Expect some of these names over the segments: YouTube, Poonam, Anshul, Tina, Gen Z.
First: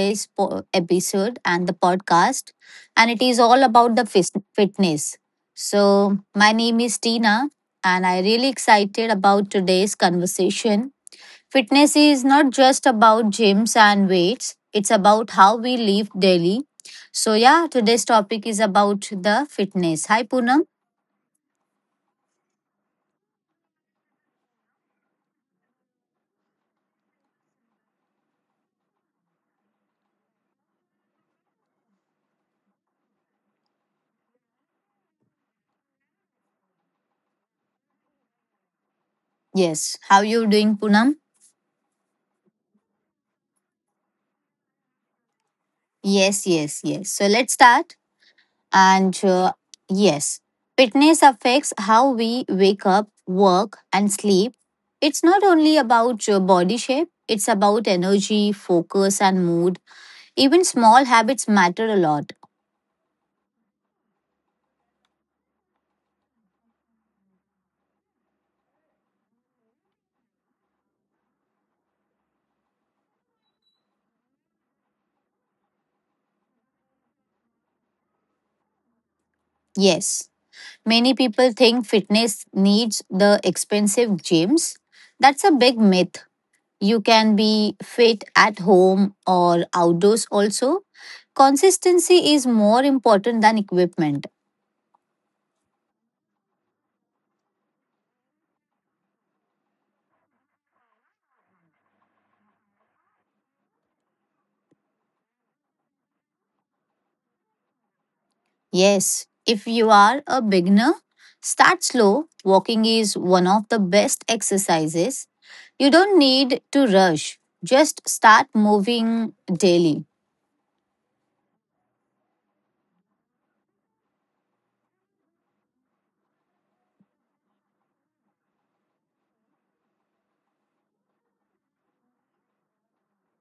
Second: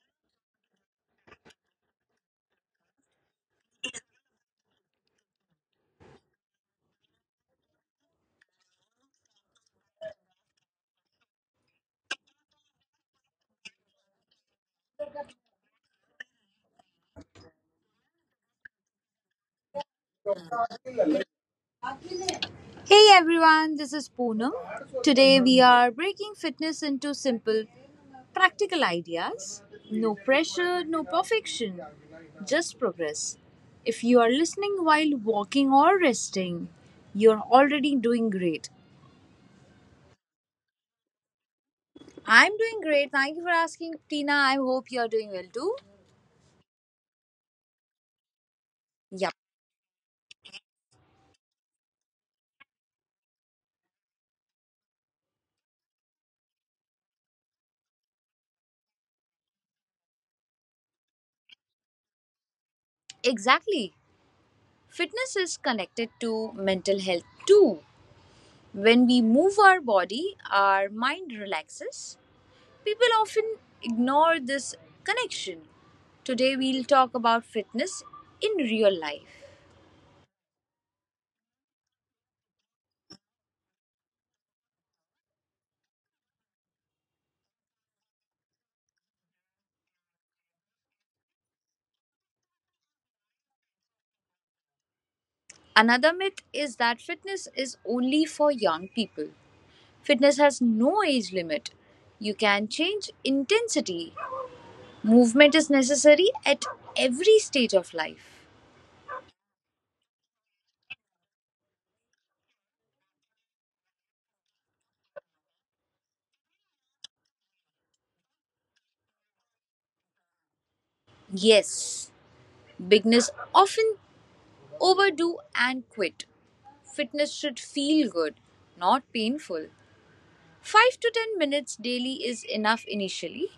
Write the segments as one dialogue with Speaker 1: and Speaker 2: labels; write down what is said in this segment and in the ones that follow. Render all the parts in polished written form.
Speaker 1: today's episode and the podcast, and it is all about the fitness. So my name is Tina, and I really excited about today's conversation. Fitness is not just about gyms and weights; it's about how we live daily. So yeah, today's topic is about the fitness. Hi Poonam.
Speaker 2: Hey everyone, this is Poonam. Today we are breaking fitness into simple, practical ideas. No pressure, no perfection, just progress. If you are listening while walking or resting, you're already doing great.
Speaker 1: Yes, how you doing, Poonam?
Speaker 2: I'm doing great. Thank you for asking, Tina. I hope you're doing well too.
Speaker 1: Yes, yes, yes. So let's start. And
Speaker 2: Yep,
Speaker 1: uh, yes, Fitness affects how we wake up, work, and sleep. It's not only about your body shape, it's about energy, focus, and mood. Even small habits matter a lot.
Speaker 2: exactly. Fitness is connected to mental health too. When we move our body, our mind relaxes. People often ignore this connection. Today, we'll talk about fitness in real life.
Speaker 1: Yes, many people think fitness needs the expensive gyms. That's a big myth. You can be fit at home or outdoors also. Consistency is more important than equipment.
Speaker 2: Another myth is that fitness is only for young people. Fitness has no age limit. You can change intensity. Movement is necessary at every stage of life.
Speaker 1: Yes, if you are a beginner, start slow. Walking is one of the best exercises. You don't need to rush, just start moving daily.
Speaker 2: Yes, beginners often overdo and quit. Fitness should feel good, not painful. 5 to 10 minutes daily is enough initially.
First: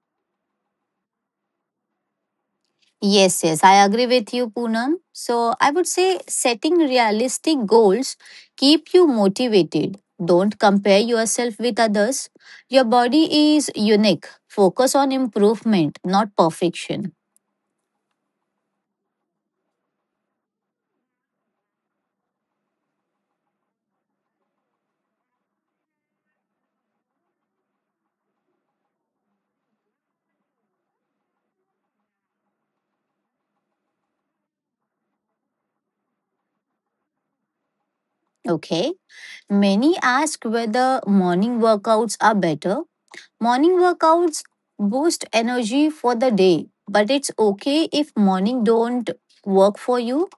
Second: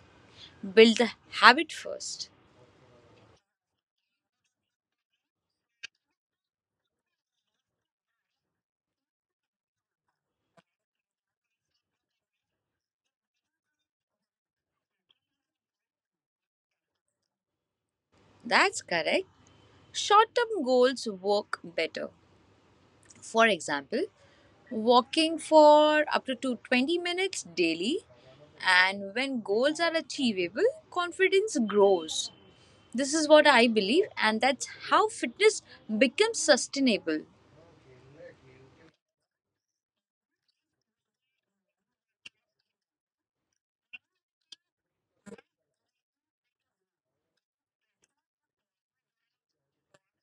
Speaker 2: Build the habit first.
Speaker 1: Yes, yes, I agree with you, Poonam. So I would say setting realistic goals keep you motivated. Don't compare yourself with others. Your body is unique. Focus on improvement, not perfection.
Speaker 2: That's correct. Short term goals work better. For example, walking for up to 20 minutes daily, and when goals are achievable, confidence grows. This is what I believe, and that's how fitness becomes sustainable.
Speaker 1: Okay. Many ask whether morning workouts are better. Morning workouts boost energy for the day, but it's okay if morning don't work for you.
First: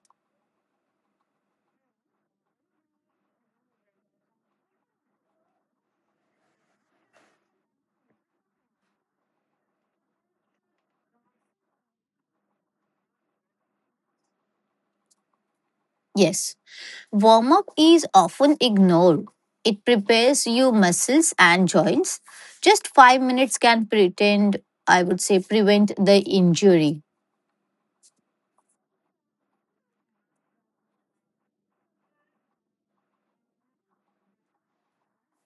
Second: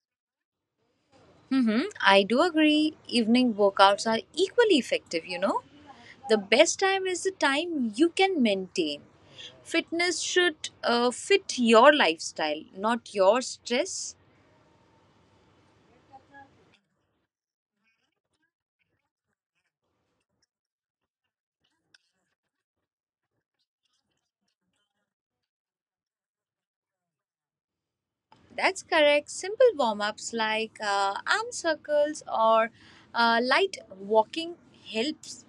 Speaker 2: Mm-hmm. I do agree. Evening workouts are equally effective. The best time is the time you can maintain. Fitness should fit your lifestyle, not your stress.
Speaker 1: Yes. Warm up is often ignored. It prepares you muscles and joints. Just 5 minutes can pretend I would say prevent the injury.
Speaker 2: That's correct. Simple warm ups like arm circles or light walking helps.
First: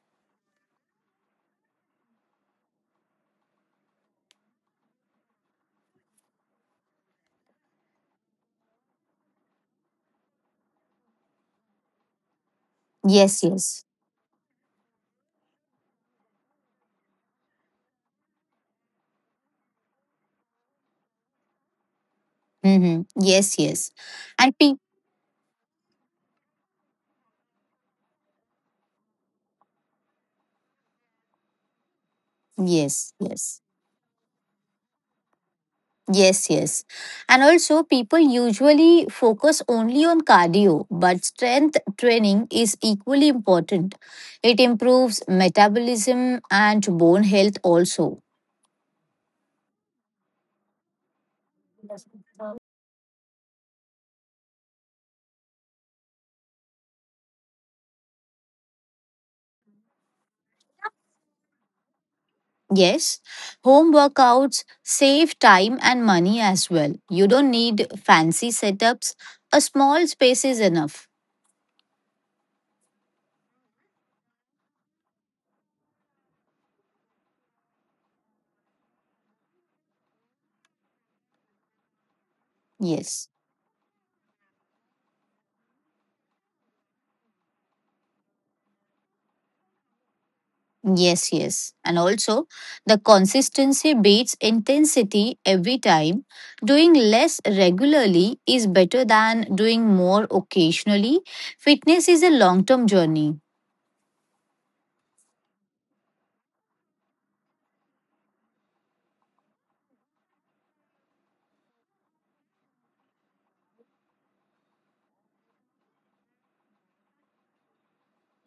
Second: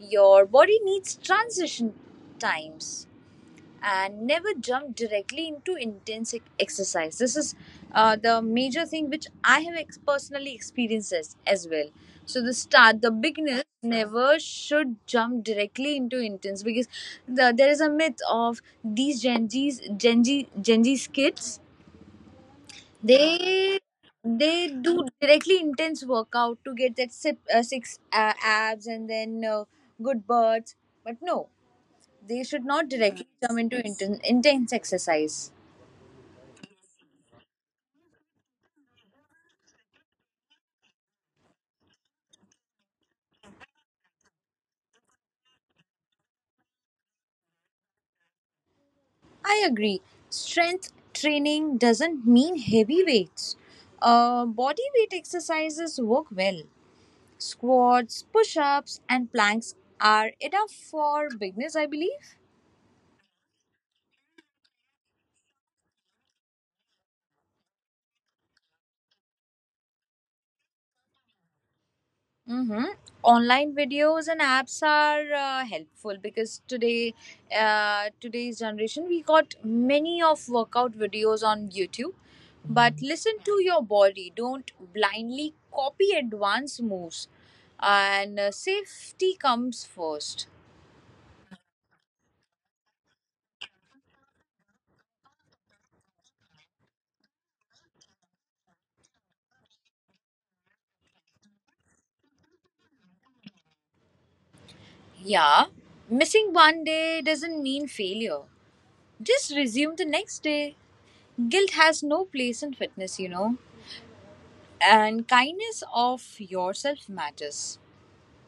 Speaker 2: Your body needs transition times. And never jump directly into intense exercise. This is the major thing which I have ex- personally experienced as well. So the
Speaker 1: Yes,
Speaker 2: beginners
Speaker 1: yes.
Speaker 2: never should jump directly into intense, because there is a myth of these Gen Z's kids.
Speaker 1: Mhm. Yes,
Speaker 2: They
Speaker 1: yes. And
Speaker 2: they
Speaker 1: pe-
Speaker 2: do directly intense workout to get that six abs and then good birds. But no, they should not
Speaker 1: yes,
Speaker 2: directly come
Speaker 1: yes.
Speaker 2: into intense exercise.
Speaker 1: Yes, yes. And also, people usually focus only on cardio, but strength training is equally important. It improves metabolism and bone health also.
Speaker 2: I agree. Strength training doesn't mean heavy weights. Body weight exercises work well. Squats, push ups, and planks are enough for beginners, I believe.
Speaker 1: Yes, home workouts save time and money as well. You don't need fancy setups, a small space is enough.
Speaker 2: Mm-hmm. Online videos and apps are helpful because today's generation, we got many of workout videos on YouTube. But
Speaker 1: Yes.
Speaker 2: listen to your body. Don't blindly copy advanced moves, and safety comes first.
Speaker 1: Yes, yes. And also, the consistency beats intensity every time. Doing less regularly is better than doing more occasionally. Fitness is a long term journey.
Speaker 2: Yeah, missing one day doesn't mean failure. Just resume the next day. Guilt has no place in fitness, and kindness of yourself matters.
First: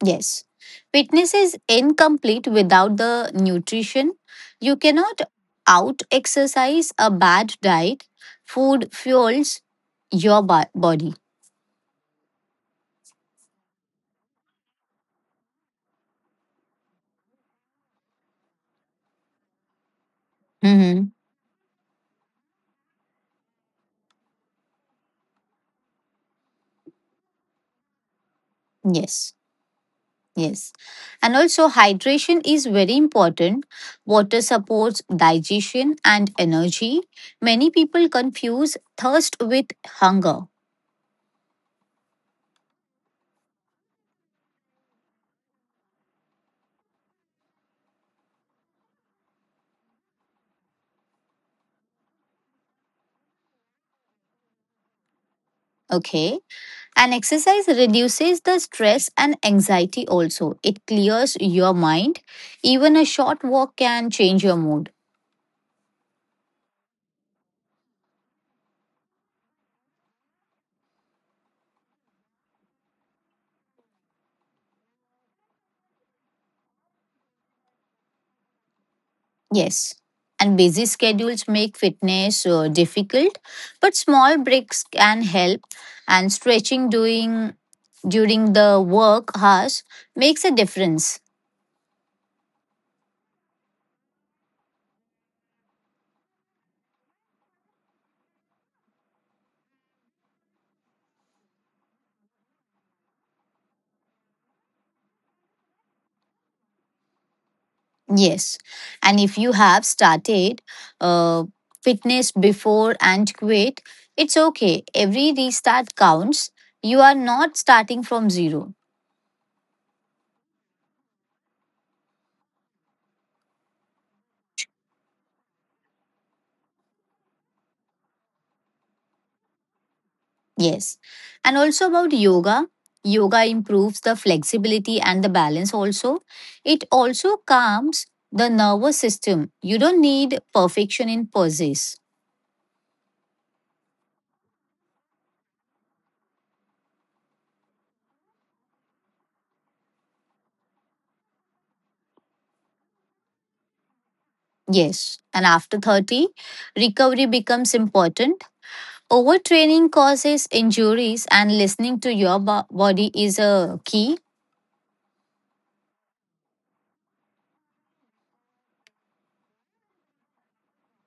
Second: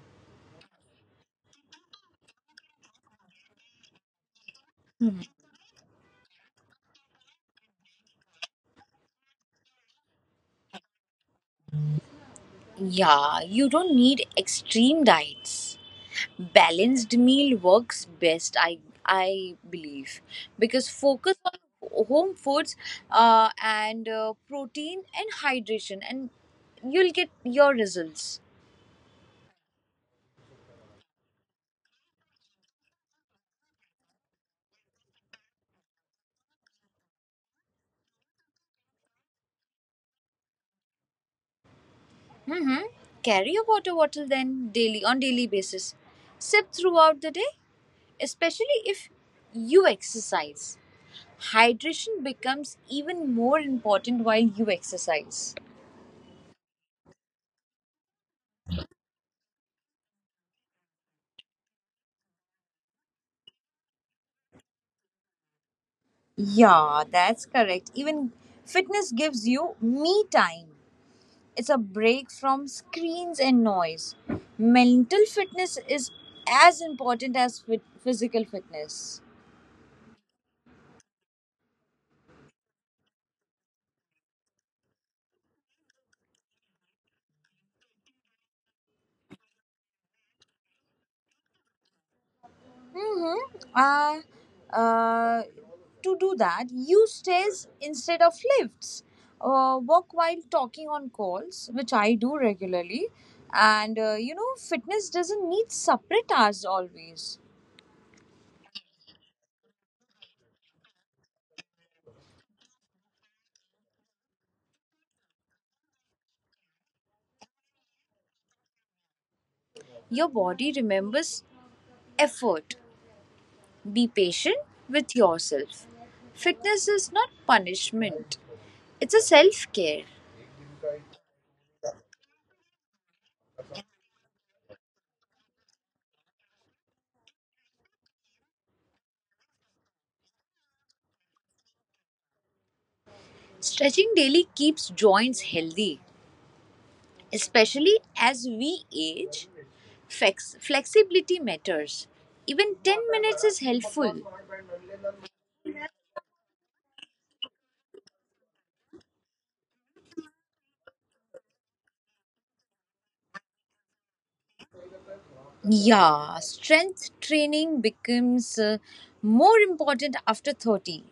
Speaker 1: Yes. Fitness is incomplete without the nutrition. You cannot out exercise a bad diet. Food fuels your body.
Speaker 2: Yeah, you don't need extreme diets. Balanced meal works best, I believe, because
Speaker 1: Mhm.
Speaker 2: focus on home foods, and protein and hydration, and you'll get your results.
Speaker 1: Yes. Yes. And also, hydration is very important. Water supports digestion and energy. Many people confuse thirst with hunger.
Speaker 2: Mm-hmm. Carry a water bottle then daily on daily basis. Sip throughout the day, especially if you exercise. Hydration becomes even more important while you exercise.
Speaker 1: Okay. And exercise reduces the stress and anxiety also. It clears your mind. Even a short walk can change your mood.
Speaker 2: Yeah, that's correct. Even fitness gives you me time. It's a break from screens and noise. Mental fitness is as important as physical fitness.
Speaker 1: Yes. And busy schedules make fitness difficult, but small breaks can help. And stretching doing during the work hours makes a difference.
Speaker 2: Mm-hmm. To do that, use stairs instead of lifts. Walk while talking on calls, which I do regularly. And fitness doesn't need separate hours always.
Speaker 1: Yes. And if you have started uh, fitness before and quit, it's okay. Every restart counts. You are not starting from zero.
Speaker 2: Your body remembers effort. Be patient with yourself. Fitness is not punishment, it's a self care.
Speaker 1: Yes. And also about yoga. Yoga improves the flexibility and the balance also. It also calms the nervous system. You don't need perfection in poses.
Speaker 2: Stretching daily keeps joints healthy, especially as we age. Flexibility matters. Even 10 minutes is helpful.
Speaker 1: Yes. And after 30, recovery becomes important. Overtraining causes injuries and listening to your body is a key.
Speaker 2: Yeah, strength training becomes more important after 30.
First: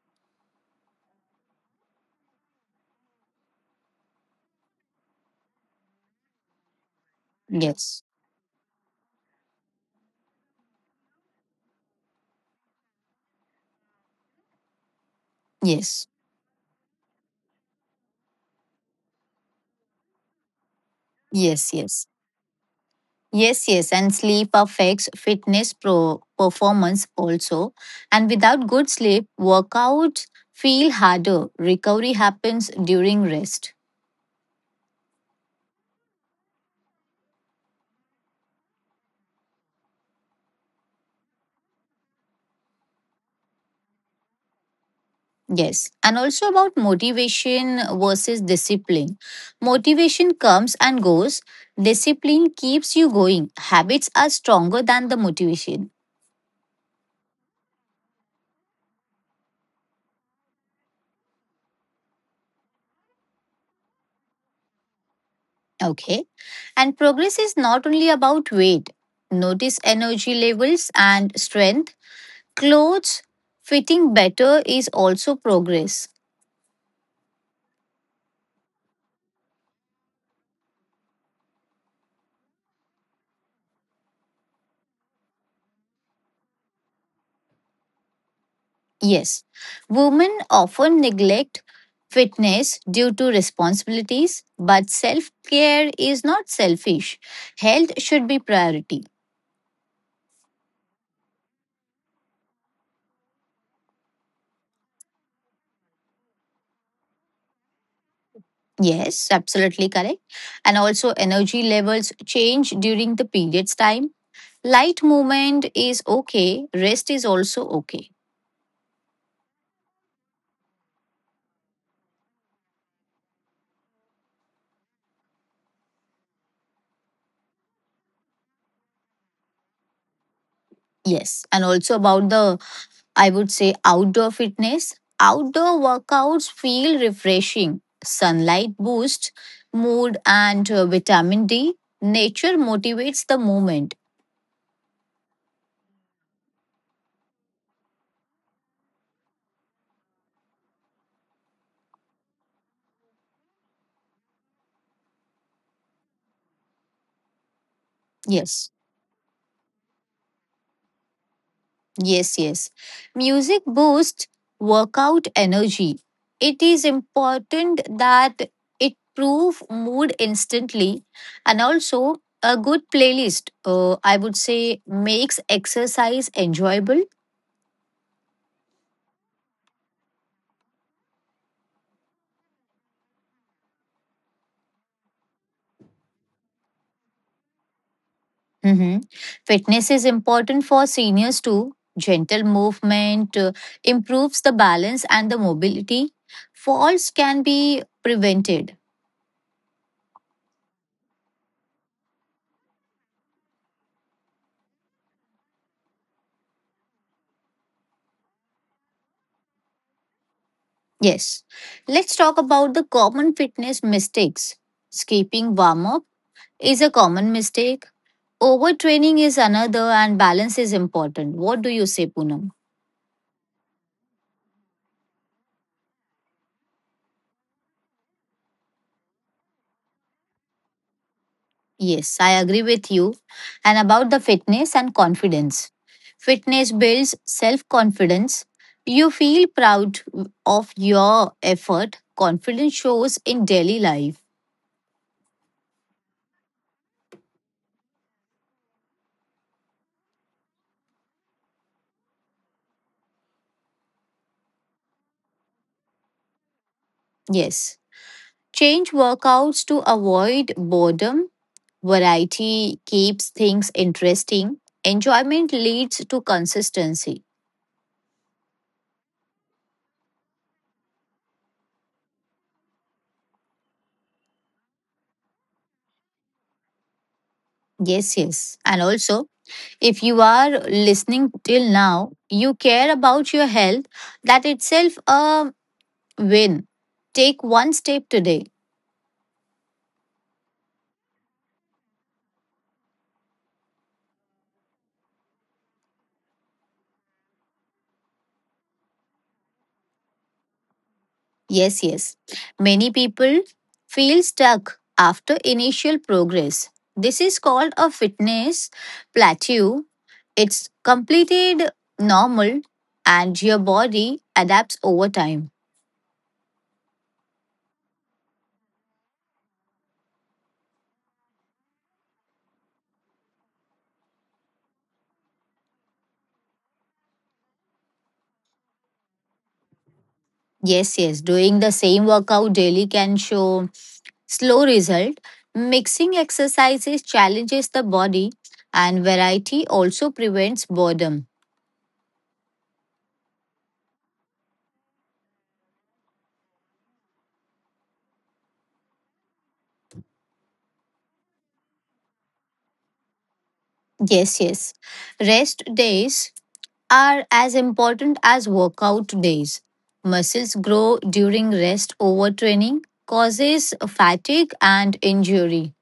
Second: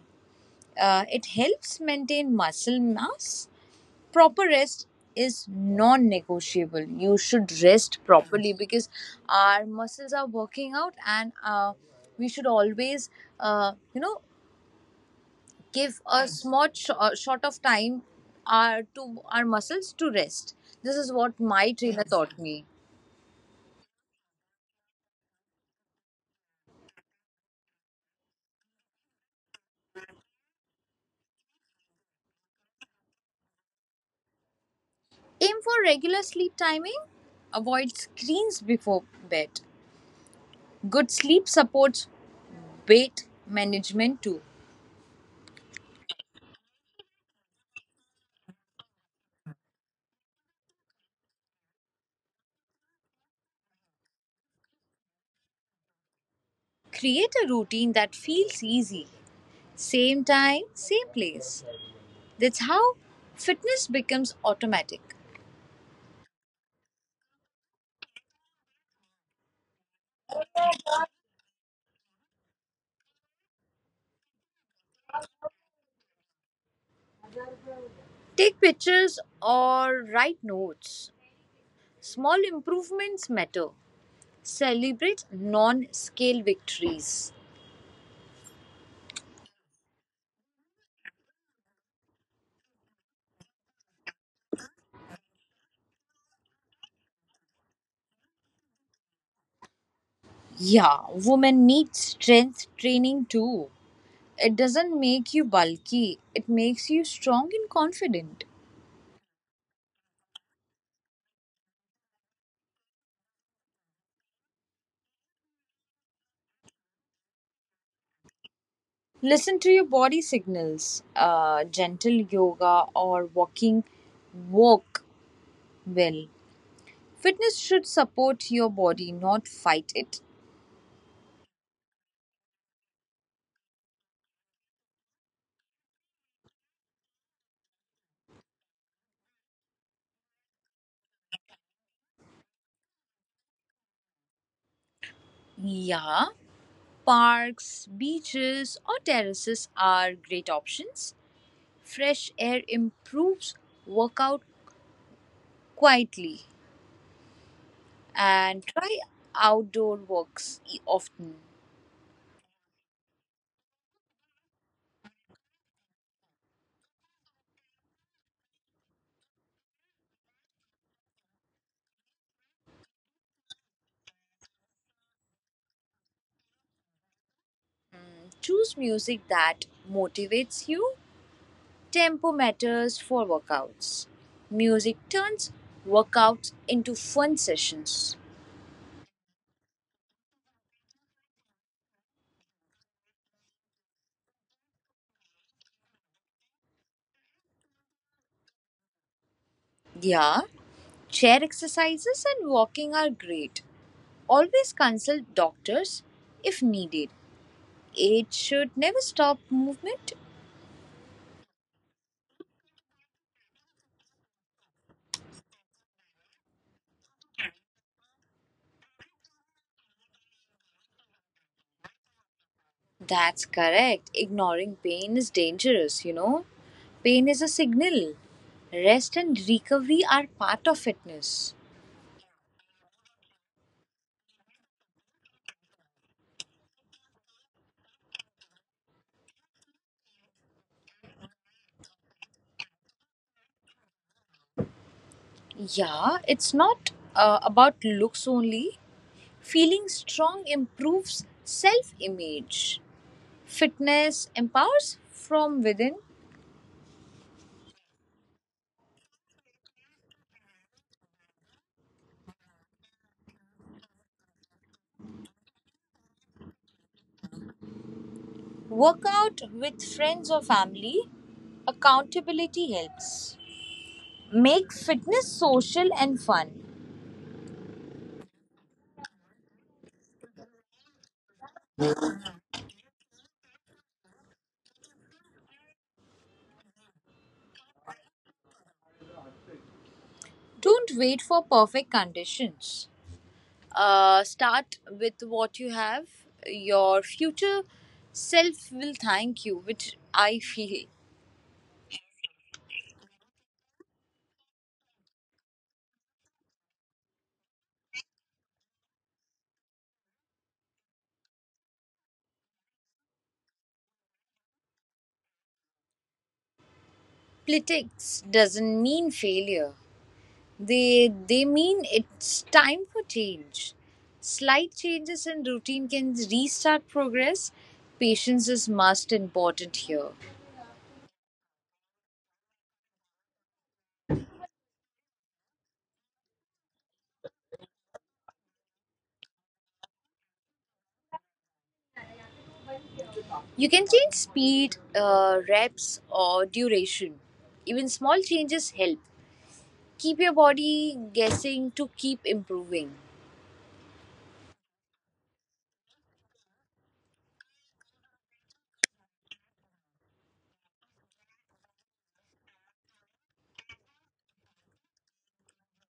Speaker 2: It helps maintain muscle mass. Proper rest is non-negotiable. You should rest
Speaker 1: Yes.
Speaker 2: properly, because our muscles are working out, and we should always uh, you know give
Speaker 1: Yes.
Speaker 2: a small short of time to our muscles to rest. This is what my
Speaker 1: Yes.
Speaker 2: trainer
Speaker 1: Yes.
Speaker 2: taught me.
Speaker 1: Yes, yes, and sleep affects fitness performance also. And without good sleep, workouts feel harder. Recovery happens during rest.
Speaker 2: Aim for regular sleep timing. Avoid screens before bed. Good sleep supports weight management too.
Speaker 1: Yes, and also about motivation versus discipline. Motivation comes and goes, discipline keeps you going. Habits are stronger than the motivation.
Speaker 2: Create a routine that feels easy. Same time, same place. That's how fitness becomes automatic.
Speaker 1: Okay, and progress is not only about weight, notice energy levels and strength. Clothes fitting better is also progress.
Speaker 2: Take pictures or write notes. Small improvements matter. Celebrate non scale victories.
Speaker 1: Yes, women often neglect fitness due to responsibilities, but self care is not selfish. Health should be priority.
Speaker 2: Yeah, women need strength training too. It doesn't make you bulky, it makes you strong and confident.
Speaker 1: Yes, absolutely correct. And also, energy levels change during the period's time. Light movement is okay, rest is also okay.
Speaker 2: Listen to your body signals. Gentle yoga or walking work well. Fitness should support your body, not fight it.
Speaker 1: Yes, and also about the I would say outdoor fitness. Outdoor workouts feel refreshing. Sunlight boosts mood and vitamin D. Nature motivates the movement.
Speaker 2: Yeah, parks, beaches, or terraces are great options. Fresh air improves workout quietly, and
Speaker 1: Yes,
Speaker 2: try outdoor walks often.
Speaker 1: yes, yes. Music boosts workout energy. It is important that it prove mood instantly and also a good playlist I would say makes exercise enjoyable.
Speaker 2: Choose music that motivates you. Tempo matters for workouts. Music turns workouts into fun sessions.
Speaker 1: Mhm. Fitness is important for seniors too. Gentle movement improves the balance and the mobility. Falls can be prevented.
Speaker 2: Yeah, chair exercises and walking are great. Always consult doctors if needed. It should never stop movement.
Speaker 1: Yes. Let's talk about the common fitness mistakes. Skipping warm up is a common mistake. Overtraining is another, and balance is important. What do you say, Poonam?
Speaker 2: That's correct. Ignoring pain is dangerous. Pain is a signal. Rest and recovery are part of fitness.
Speaker 1: Yes, I agree with you. And about the fitness and confidence. Fitness builds self confidence. You feel proud of your effort. Confidence shows in daily life.
Speaker 2: Yeah, it's not about looks only. Feeling strong improves self image. Fitness empowers from within.
Speaker 1: Yes. Change workouts to avoid boredom. Variety keeps things interesting. Enjoyment leads to consistency.
Speaker 2: Work out with friends or family. Accountability helps. Make fitness social and fun.
Speaker 1: Yes, yes. And also, if you are listening till now, you care about your health. That itself a win. Take one step today.
Speaker 2: Don't wait for perfect conditions. Start with what you have. Your future self will thank you, which I feel.
Speaker 1: Yes, yes. Many people feel stuck after initial progress. This is called a fitness plateau. It's completed normal and your body adapts over time.
Speaker 2: Politics doesn't mean failure. They mean it's time for change. Slight changes in routine can restart progress. Patience is must important here.
Speaker 1: Yes, yes. Doing the same workout daily can show slow result. Mixing exercises challenges the body and variety also prevents boredom.
Speaker 2: You can change speed, reps, or duration. Even small changes help. Keep your body guessing to keep improving.
Speaker 1: Yes, yes. Rest days are as important as workout days. Muscles grow during rest overtraining, causes fatigue and injury.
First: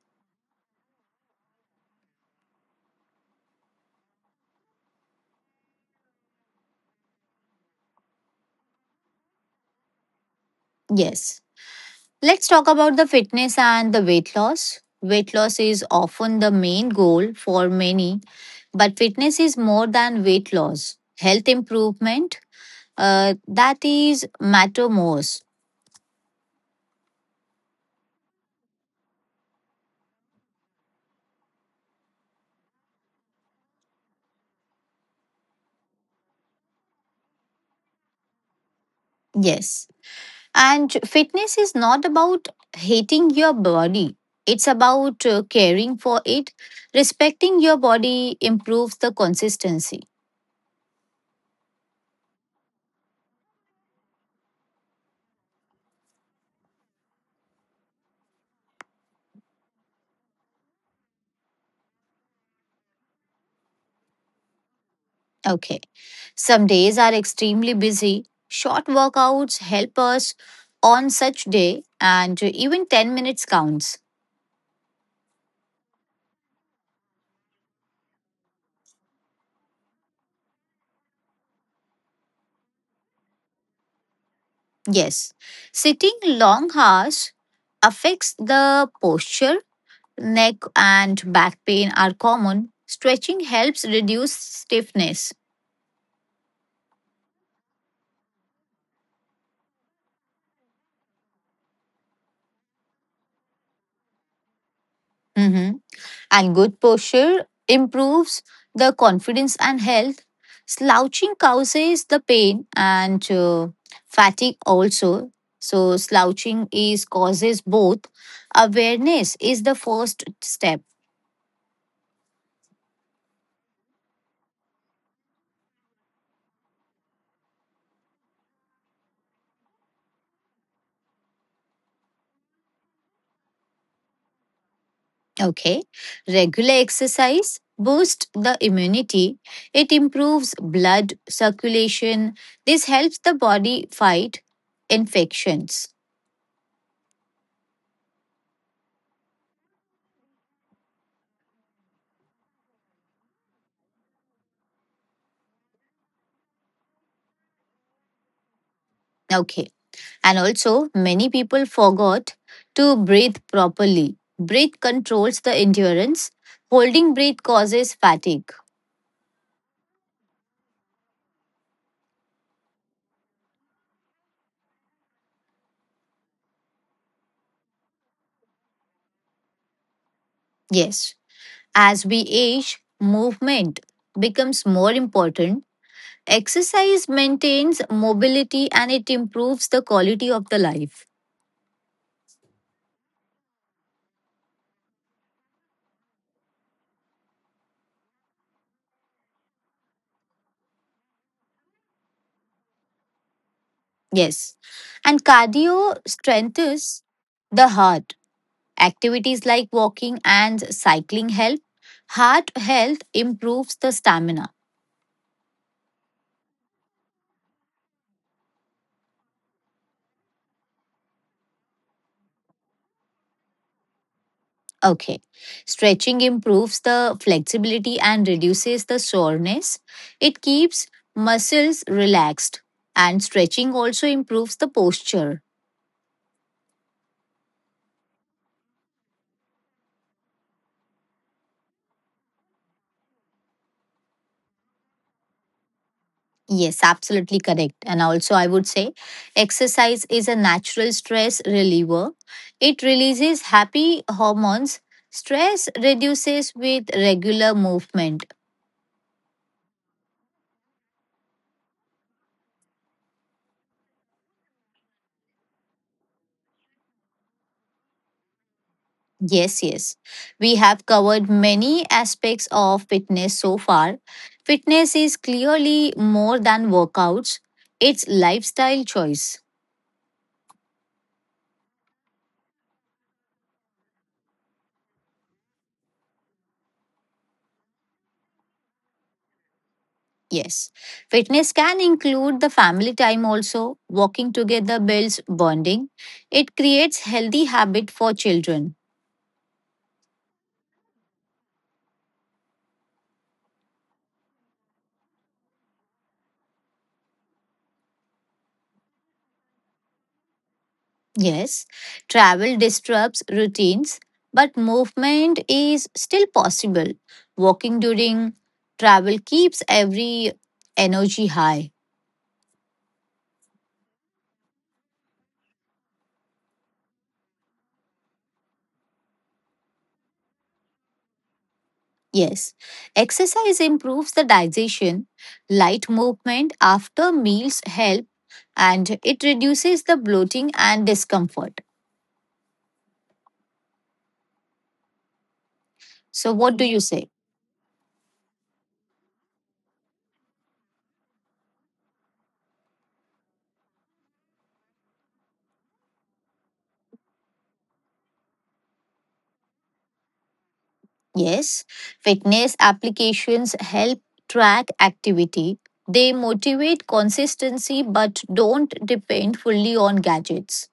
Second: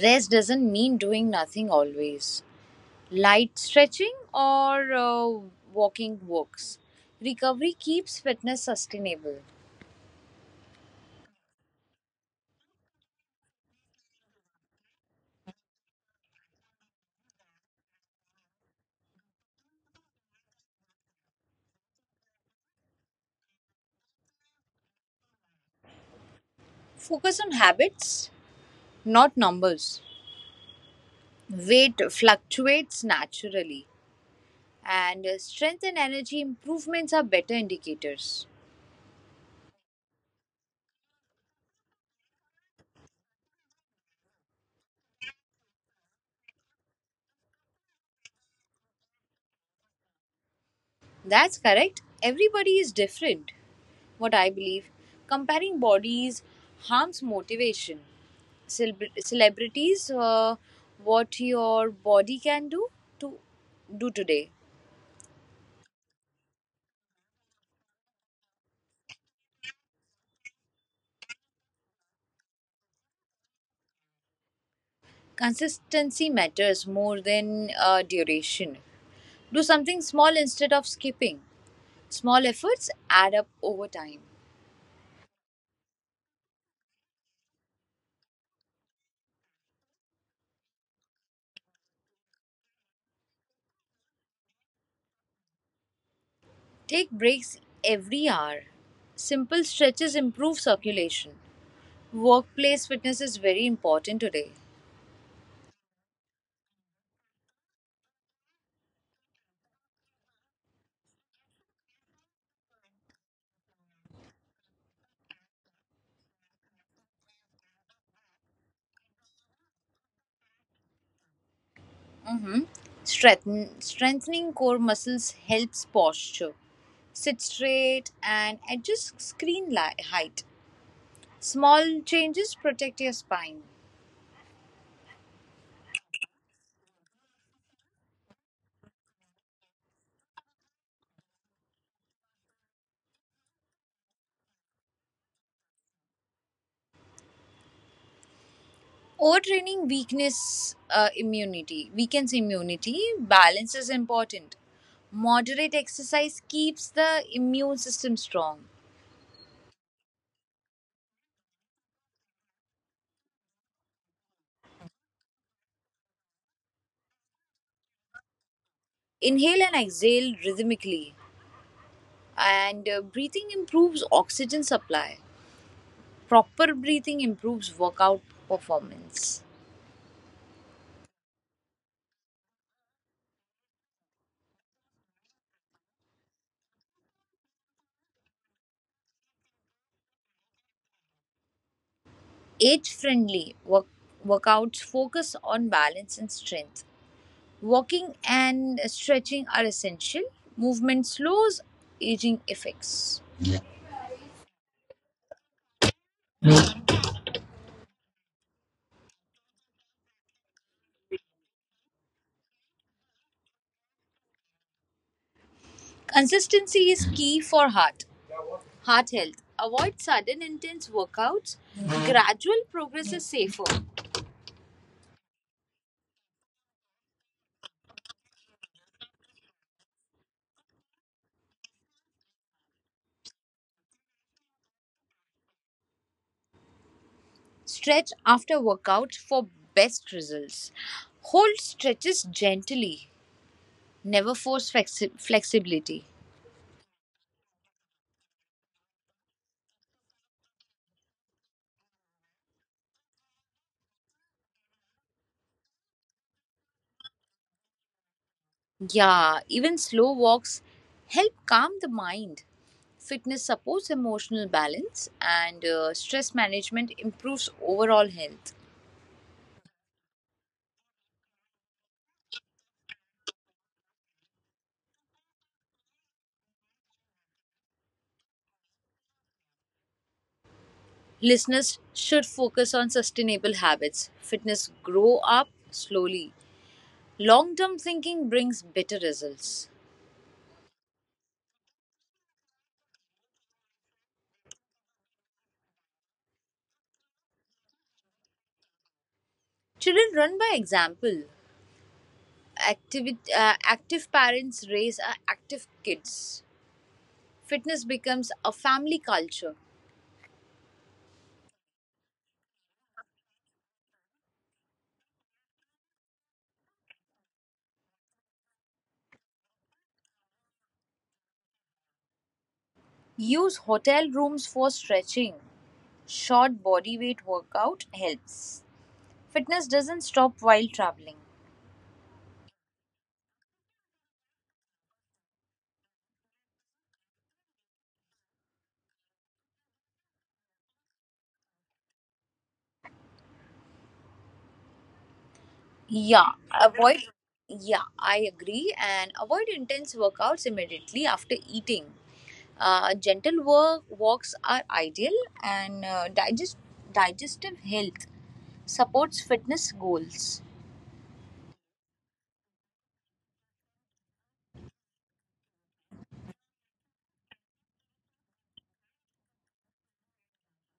Speaker 2: Rest doesn't mean doing nothing always. Light stretching or walking works. Recovery keeps fitness sustainable.
Speaker 1: Yes. Let's talk about the fitness and the weight loss. Weight loss is often the main goal for many, but fitness is more than weight loss. Health improvement, that is matter most.
Speaker 2: Focus on habits, not numbers. Weight fluctuates naturally, and strength and energy improvements are better indicators.
Speaker 1: Yes. And fitness is not about hating your body. It's about caring for it. Respecting your body improves the consistency.
Speaker 2: That's correct. Everybody is different. What I believe, comparing bodies harms motivation. Celebrities, what your body can do to do today.
Speaker 1: Okay. Some days are extremely busy. Short workouts help us on such day and even 10 minutes counts.
Speaker 2: Consistency matters more than duration. Do something small instead of skipping. Small efforts add up over time.
Speaker 1: Yes. Sitting long hours affects the posture. Neck and back pain are common. Stretching helps reduce stiffness.
Speaker 2: Take breaks every hour. Simple stretches improve circulation. Workplace fitness is very important today.
Speaker 1: Mhm. And good posture improves the confidence and health. Slouching causes the pain and fatigue also. So slouching is causes both. Awareness is the first step.
Speaker 2: Strengthening core muscles helps posture. Sit straight and adjust screen height. Small changes protect your spine.
Speaker 1: Okay. Regular exercise boosts the immunity. It improves blood circulation. This helps the body fight infections.
Speaker 2: Overtraining weakness immunity weakens immunity. Balance is important. Moderate exercise keeps the immune system strong.
Speaker 1: Okay. And also, many people forgot to breathe properly. Breath controls the endurance. Holding breath causes fatigue.
Speaker 2: Inhale and exhale rhythmically, and breathing improves oxygen supply. Proper breathing improves workout performance.
Speaker 1: Yes, as we age, movement becomes more important. Exercise maintains mobility and it improves the quality of the life.
Speaker 2: Age friendly workouts focus on balance and strength. Walking and stretching are essential. Movement slows aging effects.
Speaker 1: Yes. And cardio strengthens the heart. Activities like walking and cycling help. Heart health improves the stamina.
Speaker 2: Consistency is key for heart health. Avoid sudden intense workouts. Gradual progress is safer.
Speaker 1: Okay. Stretching improves the flexibility and reduces the soreness. It keeps muscles relaxed. And stretching also improves the posture.
Speaker 2: Stretch after workout for best results. Hold stretches gently. Never force flexibility.
Speaker 1: Yes, absolutely correct. And also, I would say exercise is a natural stress reliever. It releases happy hormones. Stress reduces with regular movement.
Speaker 2: Yeah, even slow walks help calm the mind. Fitness supports emotional balance, and stress management improves overall health.
Speaker 1: Yes, yes. We have covered many aspects of fitness so far. Fitness is clearly more than workouts, it's lifestyle choice.
Speaker 2: Listeners should focus on sustainable habits. Fitness grow up slowly. Long term thinking brings better results.
Speaker 1: Yes. Fitness can include the family time also. Walking together builds bonding. It creates healthy habit for children.
Speaker 2: Children run by example. Active, active parents raise active kids. Fitness becomes a family culture.
Speaker 1: Yes. Travel disrupts routines, but movement is still possible. Walking during travel keeps every energy high.
Speaker 2: Use hotel rooms for stretching. Short body weight workout helps. Fitness doesn't stop while traveling.
Speaker 1: Yes, exercise improves the digestion. Light movement after meals help and it reduces the bloating and discomfort. So what
Speaker 2: Yeah,
Speaker 1: do you say?
Speaker 2: avoid. Yeah, I agree. And avoid intense workouts immediately after eating. Gentle walks are ideal, and digestive health supports fitness goals.
Speaker 1: Yes, fitness applications help track activity. They motivate consistency but don't depend fully on gadgets.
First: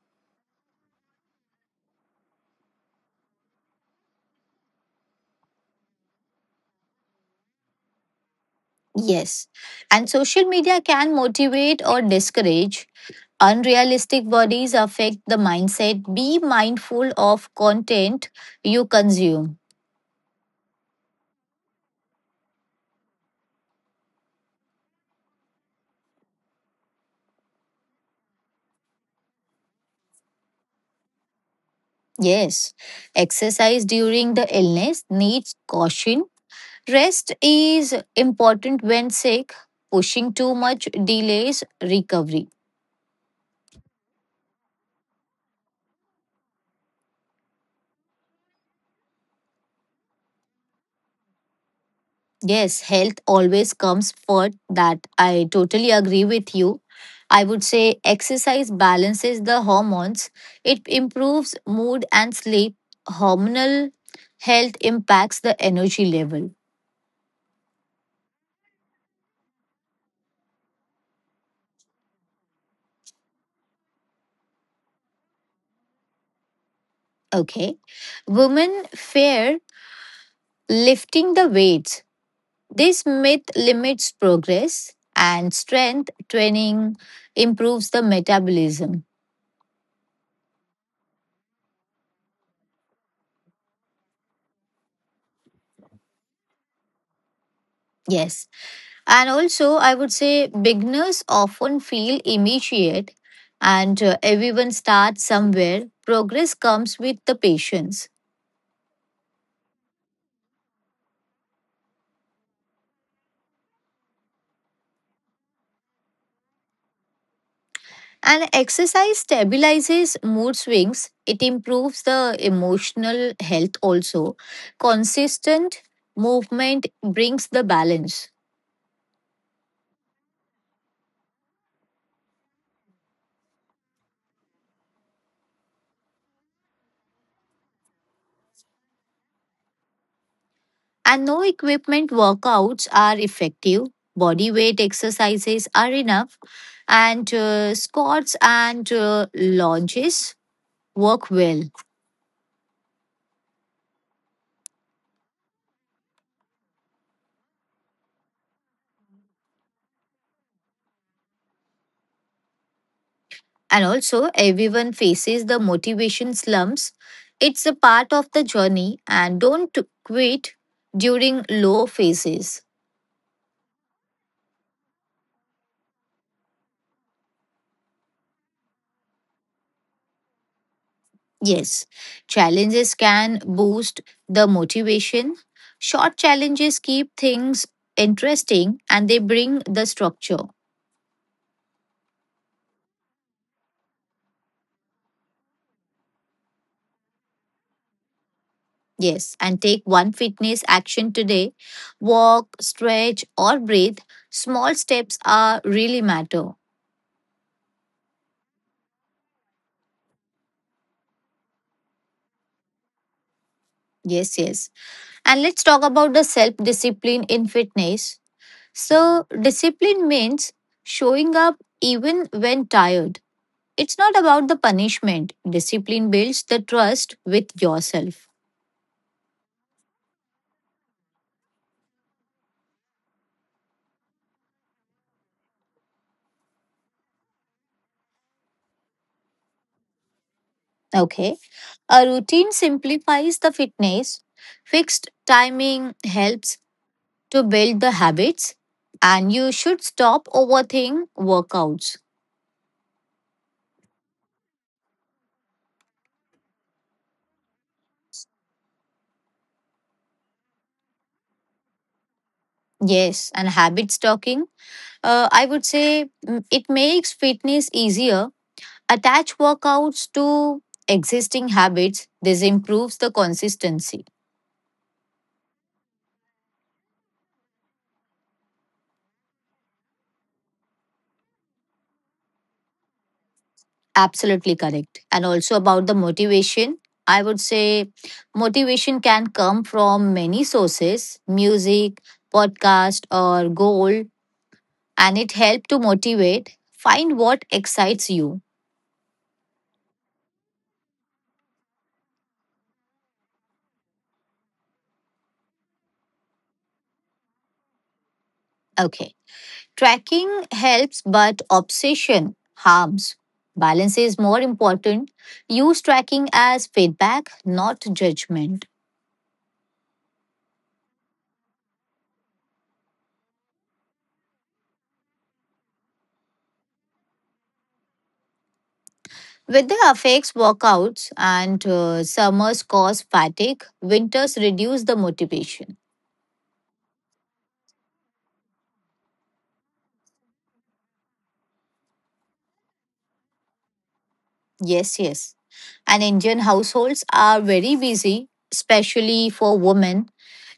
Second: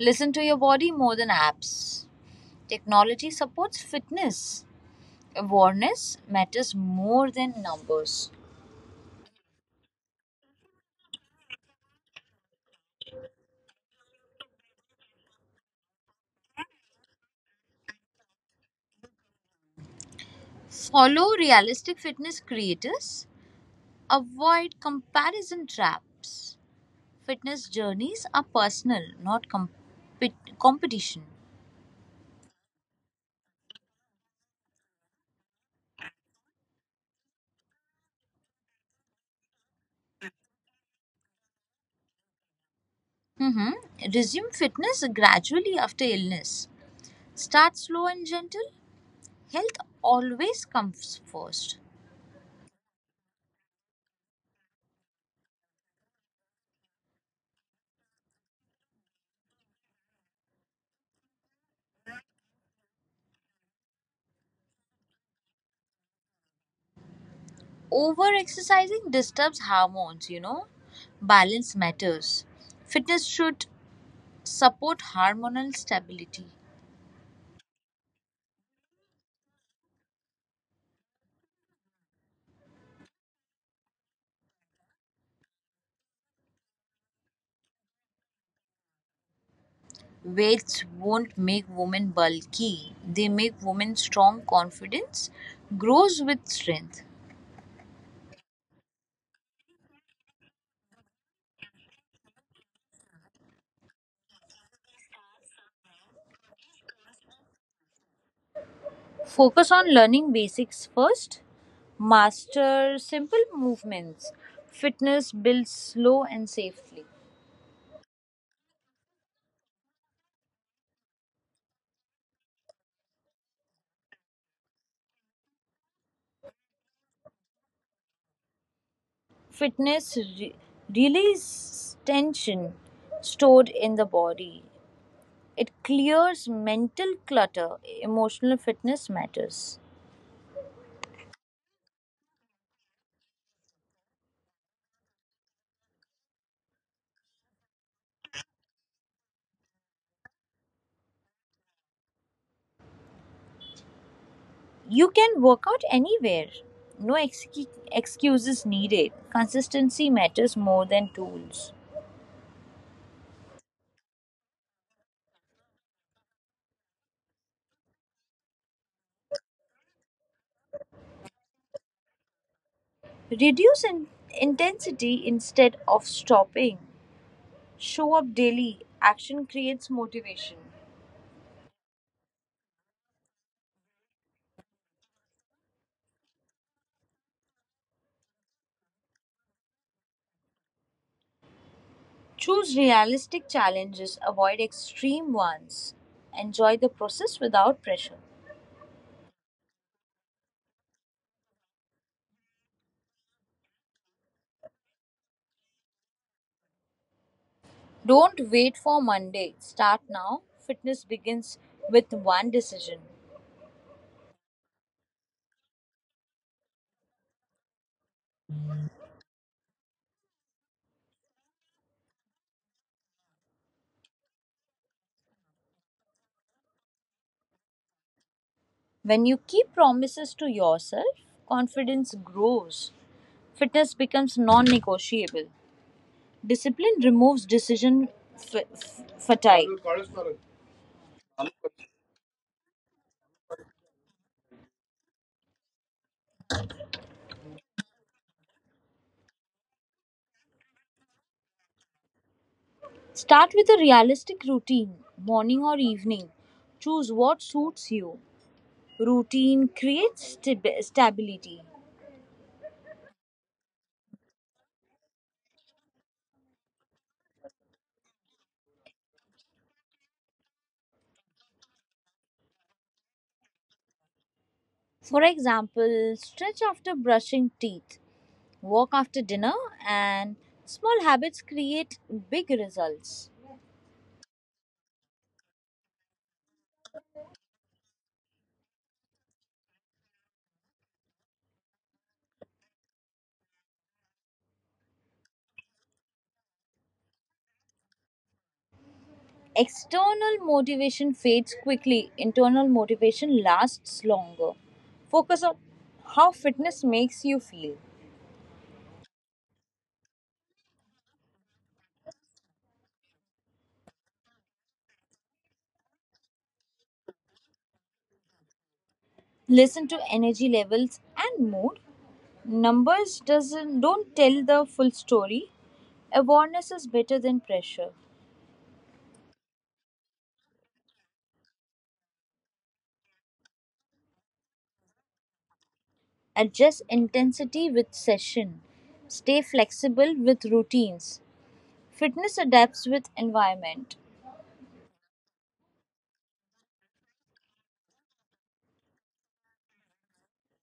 Speaker 2: Listen to your body more than apps. Technology supports fitness. Awareness matters more than numbers.
Speaker 1: Yes, and social media can motivate or discourage. Unrealistic bodies affect the mindset. Be mindful of content you consume.
Speaker 2: Follow realistic fitness creators. Avoid comparison traps. Fitness journeys are personal, not competition.
Speaker 1: Yes, exercise during the illness needs caution. Rest is important when sick. Pushing too much delays recovery.
Speaker 2: hmm Resume fitness gradually after illness. Start slow and gentle. Health always comes first.
Speaker 1: Yes, health always comes first. That I totally agree with you. I would say exercise balances the hormones, it improves mood and sleep. Hormonal health impacts the energy level.
Speaker 2: Over exercising disturbs hormones. Balance matters. Fitness should support hormonal stability.
Speaker 1: Okay. Women fear lifting the weights. This myth limits progress and strength training improves the metabolism.
Speaker 2: Weights won't make women bulky, they make women strong. Confidence grows with strength.
Speaker 1: Yes. And also, I would say beginners often feel immediate, and everyone starts somewhere. Progress comes with the patience.
Speaker 2: Focus on learning basics first. Master simple movements. Fitness builds slow and safely.
Speaker 1: And exercise stabilizes mood swings, it improves the emotional health also. Consistent movement brings the balance.
Speaker 2: Fitness releases tension stored in the body. It clears mental clutter. Emotional fitness matters.
Speaker 1: And no equipment workouts are effective. Body weight exercises are enough. And squats and lunges work well.
Speaker 2: You can work out anywhere. No excuses needed. Consistency matters more than tools.
Speaker 1: And also, everyone faces the motivation slumps. It's a part of the journey, and don't quit during low phases.
Speaker 2: Reduce intensity instead of stopping. Show up daily. Action creates motivation.
Speaker 1: Yes, challenges can boost the motivation. Short challenges keep things interesting and they bring the structure.
Speaker 2: Choose realistic challenges, avoid extreme ones. Enjoy the process without pressure.
Speaker 1: Yes, and take one fitness action today walk, stretch, or breathe. Small steps are really matter.
Speaker 2: Don't wait for Monday. Start now. Fitness begins with one decision.
Speaker 1: Yes, yes. And let's talk about the self discipline in fitness. So, discipline means showing up even when tired. It's not about the punishment. Discipline builds the trust with yourself.
Speaker 2: When you keep promises to yourself, confidence grows. Fitness becomes non negotiable. Discipline removes decision fatigue.
Speaker 1: Okay. A routine simplifies the fitness. Fixed timing helps to build the habits. And you should stop overthink workouts.
Speaker 2: Start with a realistic routine, morning or evening. Choose what suits you. Routine creates stability.
Speaker 1: Yes. And habit stocking. I would say mm, It makes fitness easier. Attach workouts to existing habits. This improves the consistency.
Speaker 2: For example, stretch after brushing teeth, walk after dinner, and small habits create big results.
Speaker 1: Absolutely correct. And also about the motivation, I would say motivation can come from many sources music, podcast, or goal, and it helps to motivate. Find what excites you.
Speaker 2: External motivation fades quickly, internal motivation lasts longer. Focus on how fitness makes you feel.
Speaker 1: Okay. Tracking helps, but obsession harms. Balance is more important. Use tracking as feedback, not judgment.
Speaker 2: Listen to energy levels and mood. Numbers doesn't don't tell the full story. Awareness is better than pressure.
Speaker 1: With the affects workouts and summers cause fatigue, winters reduce the motivation.
Speaker 2: Adjust intensity with session. Stay flexible with routines. Fitness adapts with environment.
Speaker 1: Yes, yes. And Indian households are very busy, especially for women.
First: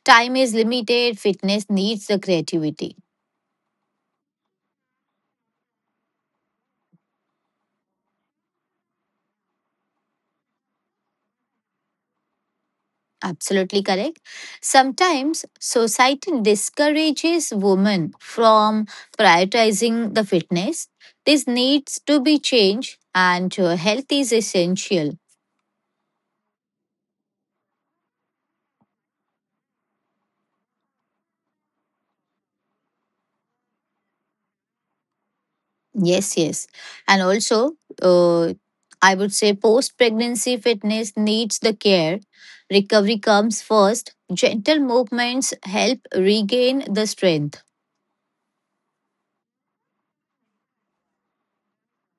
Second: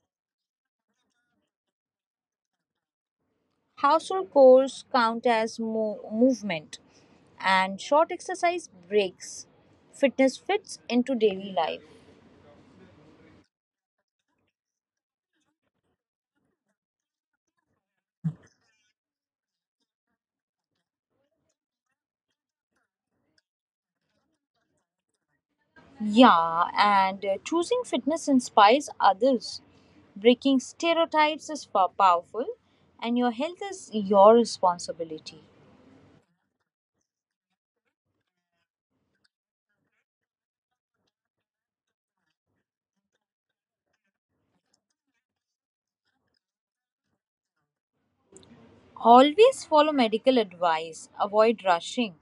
Speaker 1: Time is limited, fitness needs the creativity.
Speaker 2: Household chores count as movement and short exercise breaks. Fitness fits into daily life.
Speaker 1: Absolutely correct. Sometimes society discourages women from prioritizing the fitness. This needs to be changed, and health is essential.
Speaker 2: Yeah, and choosing fitness inspires others. Breaking stereotypes is powerful, and your health is your responsibility.
Speaker 1: Yes, yes. And also, uh, I would say post pregnancy fitness needs the care. Recovery comes first. Gentle movements help regain the strength.
Speaker 2: Always follow medical advice, avoid rushing.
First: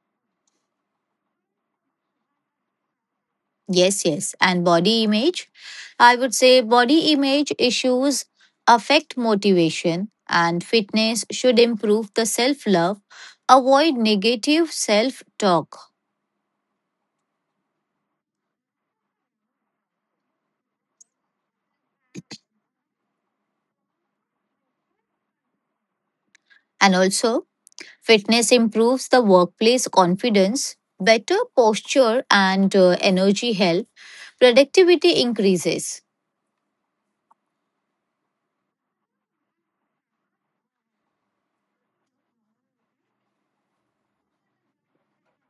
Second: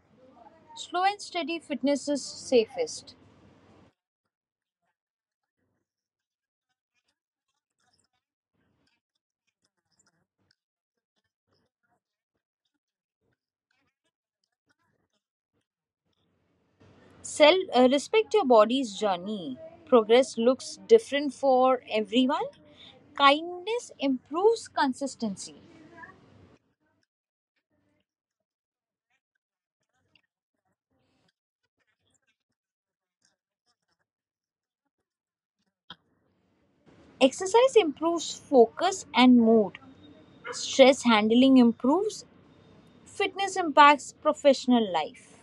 Speaker 2: Slow and steady fitness is safest.
Speaker 1: Yes, yes. And body image. I would say body image issues affect motivation, and fitness should improve the self love, avoid negative self talk.
Speaker 2: Respect your body's journey. Progress looks different for everyone. Kindness improves consistency.
Speaker 1: And also, fitness improves the workplace confidence, better posture and energy health, productivity increases.
Speaker 2: Exercise improves focus and mood. Stress handling improves. Fitness impacts professional life.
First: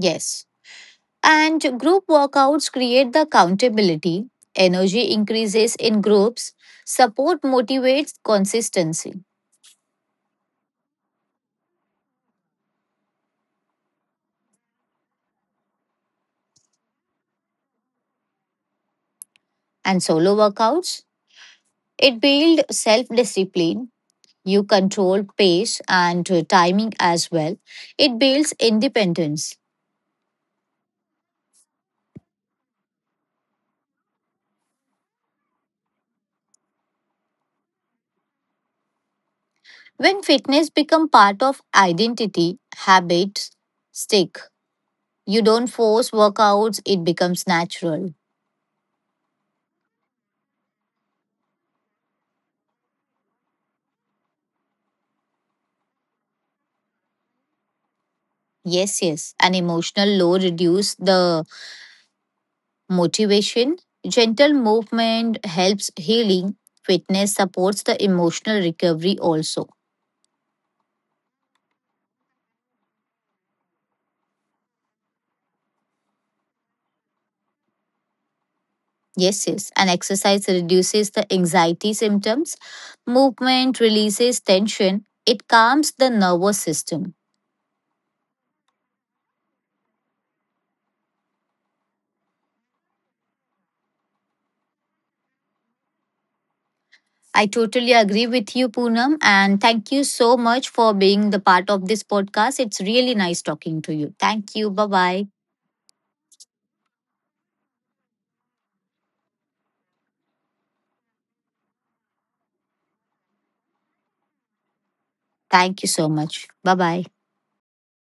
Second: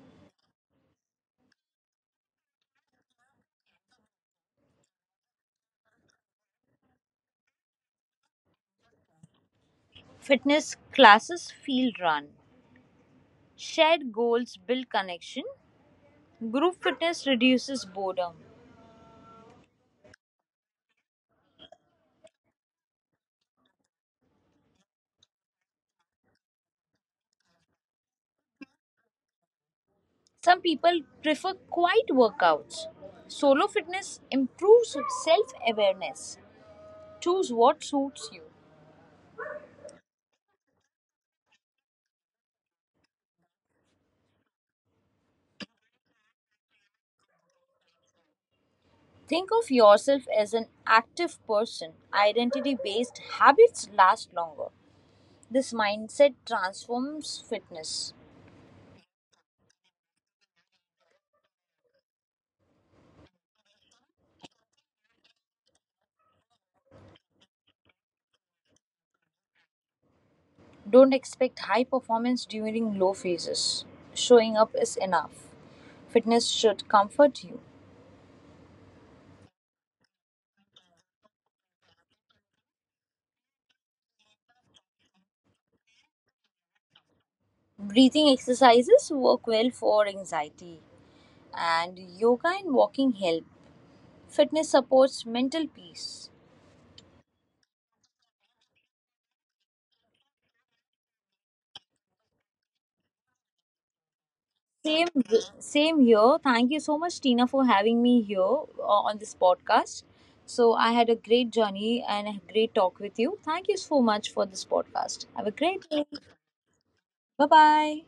Speaker 1: Yes. And group workouts create the accountability, energy increases in groups, support motivates consistency.
Speaker 2: Fitness classes feel run. Shared goals build connection. Group fitness reduces boredom.
Speaker 1: And solo workouts, it builds self discipline. You control pace and timing as well. It builds independence.
Speaker 2: Some people prefer quiet workouts. Solo fitness improves self awareness. Choose what suits you.
Speaker 1: When fitness become part of identity, habits stick. You don't force workouts, it becomes natural.
Speaker 2: Think of yourself as an active person. Identity based habits last longer. This mindset transforms fitness.
Speaker 1: Yes, yes. An emotional low reduce the motivation. Gentle movement helps healing. Fitness supports the emotional recovery also.
Speaker 2: Don't expect high performance during low phases. Showing up is enough. Fitness should comfort you.
Speaker 1: Yes, yes. And exercise reduces the anxiety symptoms. Movement releases tension. It calms the nervous system.
Speaker 2: Breathing exercises work well for anxiety, and yoga and walking help. Fitness supports mental peace.
Speaker 1: I totally agree with you, Poonam, and thank you so much for being the part of this podcast. It's really nice talking to you. Thank you. Bye
Speaker 2: Same,
Speaker 1: bye.
Speaker 2: same here. Thank you so much, Tina, for having me here on this podcast. So, I had a great journey and a great talk with you. Thank you so much for this podcast. Have a
Speaker 1: Thank
Speaker 2: great
Speaker 1: you
Speaker 2: day.
Speaker 1: so much. Bye bye.
Speaker 2: Bye bye.